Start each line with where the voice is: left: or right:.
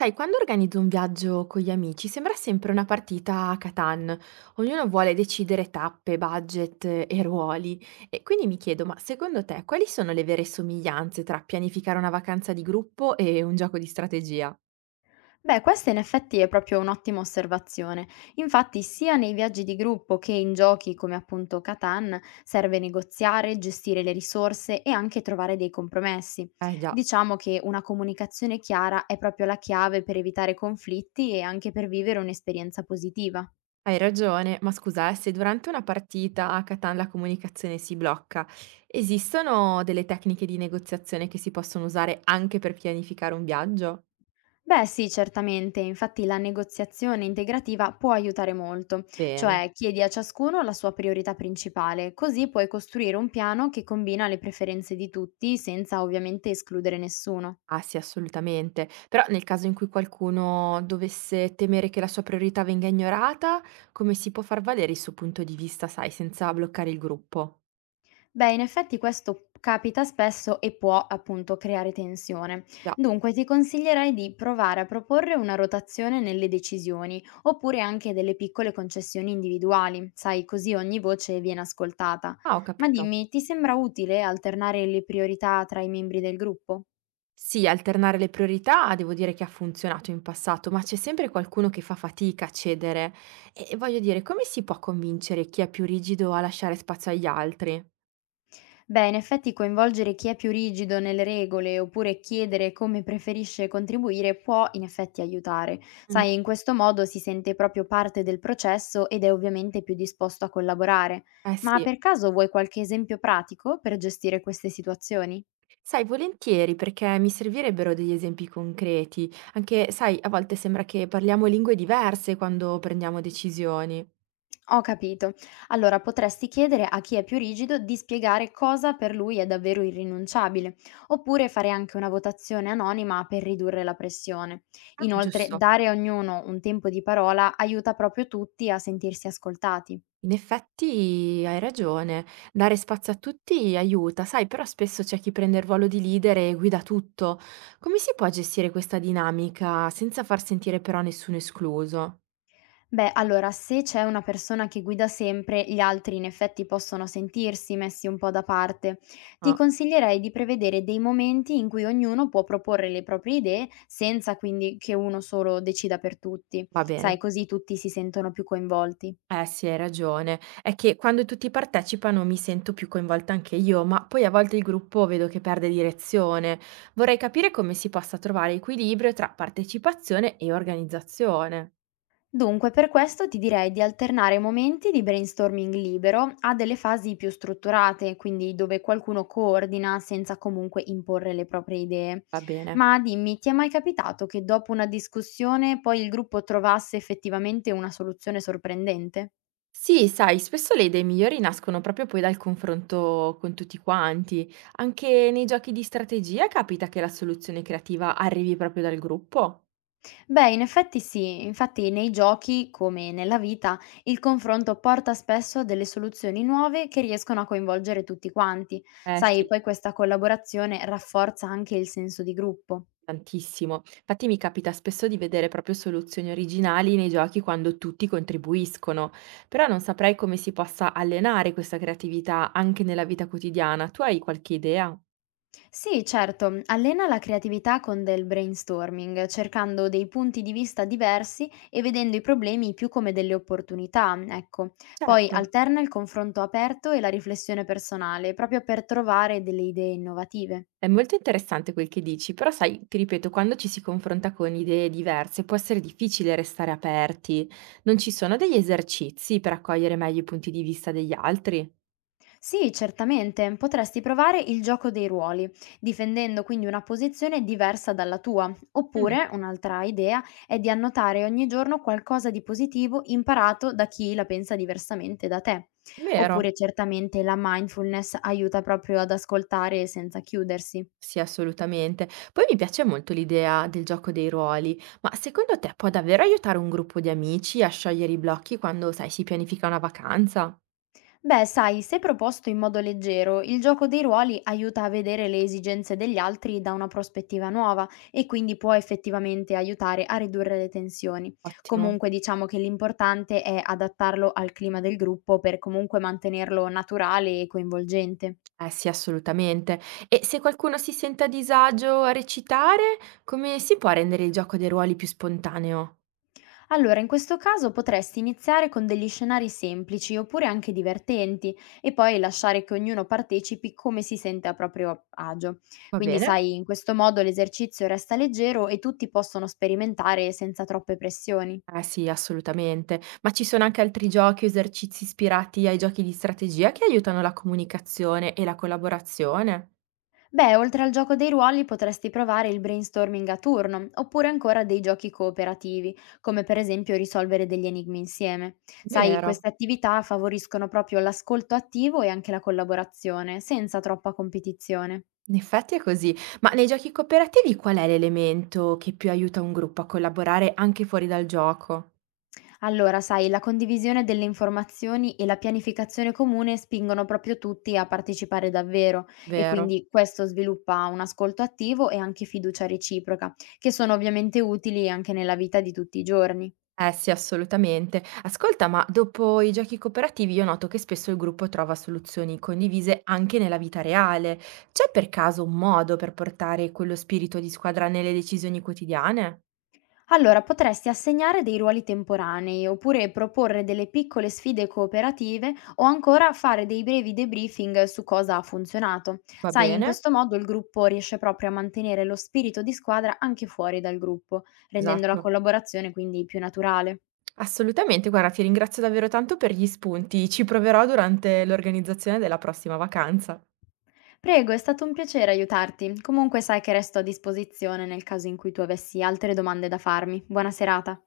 right: Sai, quando organizzo un viaggio con gli amici sembra sempre una partita a Catan. Ognuno vuole decidere tappe, budget e ruoli. E quindi mi chiedo, ma secondo te quali sono le vere somiglianze tra pianificare una vacanza di gruppo e un gioco di strategia?
left: Beh, questa in effetti è proprio un'ottima osservazione. Infatti, sia nei viaggi di gruppo che in giochi come appunto Catan, serve negoziare, gestire le risorse e anche trovare dei compromessi.
right: Eh già,
left: Diciamo che una comunicazione chiara è proprio la chiave per evitare conflitti e anche per vivere un'esperienza positiva.
right: hai ragione, ma scusa, se durante una partita a Catan la comunicazione si blocca, esistono delle tecniche di negoziazione che si possono usare anche per pianificare un viaggio?
left: Beh sì, certamente, infatti la negoziazione integrativa può aiutare molto,
right: Bene.
left: cioè chiedi a ciascuno la sua priorità principale, così puoi costruire un piano che combina le preferenze di tutti senza ovviamente escludere nessuno.
right: Ah sì, assolutamente. Però nel caso in cui qualcuno dovesse temere che la sua priorità venga ignorata, come si può far valere il suo punto di vista, sai, senza bloccare il gruppo?
left: Beh, in effetti questo capita spesso e può appunto creare tensione.
right: Già.
left: Dunque ti consiglierei di provare a proporre una rotazione nelle decisioni, oppure anche delle piccole concessioni individuali, sai, così ogni voce viene ascoltata.
right: Ah, ho
left: Ma
right: capito.
left: dimmi, ti sembra utile alternare le priorità tra i membri del gruppo?
right: Sì, alternare le priorità devo dire che ha funzionato in passato, ma c'è sempre qualcuno che fa fatica a cedere. E voglio dire, come si può convincere chi è più rigido a lasciare spazio agli altri?
left: Beh, in effetti coinvolgere chi è più rigido nelle regole oppure chiedere come preferisce contribuire può in effetti aiutare.
right: Mm.
left: Sai, in questo modo si sente proprio parte del processo ed è ovviamente più disposto a collaborare.
right: Eh
left: Ma
right: sì.
left: per caso vuoi qualche esempio pratico per gestire queste situazioni?
right: Sai, volentieri, perché mi servirebbero degli esempi concreti, anche, sai, a volte sembra che parliamo lingue diverse quando prendiamo decisioni.
left: Ho capito. Allora potresti chiedere a chi è più rigido di spiegare cosa per lui è davvero irrinunciabile, oppure fare anche una votazione anonima per ridurre la pressione.
right: Ah,
left: Inoltre,
right: giusto.
left: dare a ognuno un tempo di parola aiuta proprio tutti a sentirsi ascoltati.
right: In effetti hai ragione, dare spazio a tutti aiuta, sai, però spesso c'è chi prende il ruolo di leader e guida tutto. Come si può gestire questa dinamica senza far sentire però nessuno escluso?
left: Beh, allora, se c'è una persona che guida sempre, gli altri in effetti possono sentirsi messi un po' da parte. Ti
right: Ah,
left: consiglierei di prevedere dei momenti in cui ognuno può proporre le proprie idee senza quindi che uno solo decida per tutti.
right: va
left: Sai,
right: bene.
left: così tutti si sentono più coinvolti.
right: Eh sì, hai ragione. È che quando tutti partecipano mi sento più coinvolta anche io, ma poi a volte il gruppo vedo che perde direzione. Vorrei capire come si possa trovare equilibrio tra partecipazione e organizzazione.
left: Dunque, per questo ti direi di alternare momenti di brainstorming libero a delle fasi più strutturate, quindi dove qualcuno coordina senza comunque imporre le proprie idee.
right: Va bene.
left: Ma dimmi, ti è mai capitato che dopo una discussione poi il gruppo trovasse effettivamente una soluzione sorprendente?
right: Sì, sai, spesso le idee migliori nascono proprio poi dal confronto con tutti quanti. Anche nei giochi di strategia capita che la soluzione creativa arrivi proprio dal gruppo.
left: Beh, in effetti sì, infatti nei giochi, come nella vita, il confronto porta spesso a delle soluzioni nuove che riescono a coinvolgere tutti quanti.
right: Eh
left: Sai,
right: sì.
left: poi questa collaborazione rafforza anche il senso di gruppo.
right: Tantissimo. Infatti mi capita spesso di vedere proprio soluzioni originali nei giochi quando tutti contribuiscono, però non saprei come si possa allenare questa creatività anche nella vita quotidiana. Tu hai qualche idea?
left: Sì, certo, allena la creatività con del brainstorming, cercando dei punti di vista diversi e vedendo i problemi più come delle opportunità, ecco. Poi
right: Certo.
left: alterna il confronto aperto e la riflessione personale, proprio per trovare delle idee innovative.
right: È molto interessante quel che dici, però sai, ti ripeto, quando ci si confronta con idee diverse può essere difficile restare aperti. Non ci sono degli esercizi per accogliere meglio i punti di vista degli altri?
left: Sì, certamente, potresti provare il gioco dei ruoli, difendendo quindi una posizione diversa dalla tua.
right: Mm,
left: Oppure, un'altra idea è di annotare ogni giorno qualcosa di positivo imparato da chi la pensa diversamente da te.
right: vero.
left: Oppure certamente la mindfulness aiuta proprio ad ascoltare senza chiudersi.
right: Sì, assolutamente. Poi mi piace molto l'idea del gioco dei ruoli, ma secondo te può davvero aiutare un gruppo di amici a sciogliere i blocchi quando, sai, si pianifica una vacanza?
left: Beh, sai, se proposto in modo leggero, il gioco dei ruoli aiuta a vedere le esigenze degli altri da una prospettiva nuova e quindi può effettivamente aiutare a ridurre le tensioni.
right: Ottimo.
left: Comunque diciamo che l'importante è adattarlo al clima del gruppo per comunque mantenerlo naturale e coinvolgente.
right: Eh sì, assolutamente. E se qualcuno si sente a disagio a recitare, come si può rendere il gioco dei ruoli più spontaneo?
left: Allora, in questo caso potresti iniziare con degli scenari semplici oppure anche divertenti e poi lasciare che ognuno partecipi come si sente a proprio agio.
right: Va
left: Quindi,
right: bene?
left: sai, in questo modo l'esercizio resta leggero e tutti possono sperimentare senza troppe pressioni.
right: Eh sì, assolutamente. Ma ci sono anche altri giochi o esercizi ispirati ai giochi di strategia che aiutano la comunicazione e la collaborazione?
left: Beh, oltre al gioco dei ruoli potresti provare il brainstorming a turno, oppure ancora dei giochi cooperativi, come per esempio risolvere degli enigmi insieme. Sai,
right: Vero.
left: queste attività favoriscono proprio l'ascolto attivo e anche la collaborazione, senza troppa competizione.
right: In effetti è così, ma nei giochi cooperativi qual è l'elemento che più aiuta un gruppo a collaborare anche fuori dal gioco?
left: Allora, sai, la condivisione delle informazioni e la pianificazione comune spingono proprio tutti a partecipare davvero e
right: Vero?
left: quindi questo sviluppa un ascolto attivo e anche fiducia reciproca, che sono ovviamente utili anche nella vita di tutti i giorni.
right: Eh sì, assolutamente. Ascolta, ma dopo i giochi cooperativi io noto che spesso il gruppo trova soluzioni condivise anche nella vita reale. C'è per caso un modo per portare quello spirito di squadra nelle decisioni quotidiane?
left: Allora, potresti assegnare dei ruoli temporanei, oppure proporre delle piccole sfide cooperative o ancora fare dei brevi debriefing su cosa ha funzionato.
right: Va
left: Sai, in
right: bene?
left: questo modo il gruppo riesce proprio a mantenere lo spirito di squadra anche fuori dal gruppo, rendendo la
right: Esatto.
left: collaborazione quindi più naturale.
right: Assolutamente, guarda, ti ringrazio davvero tanto per gli spunti, ci proverò durante l'organizzazione della prossima vacanza.
left: Prego, è stato un piacere aiutarti. Comunque sai che resto a disposizione nel caso in cui tu avessi altre domande da farmi. Buona serata.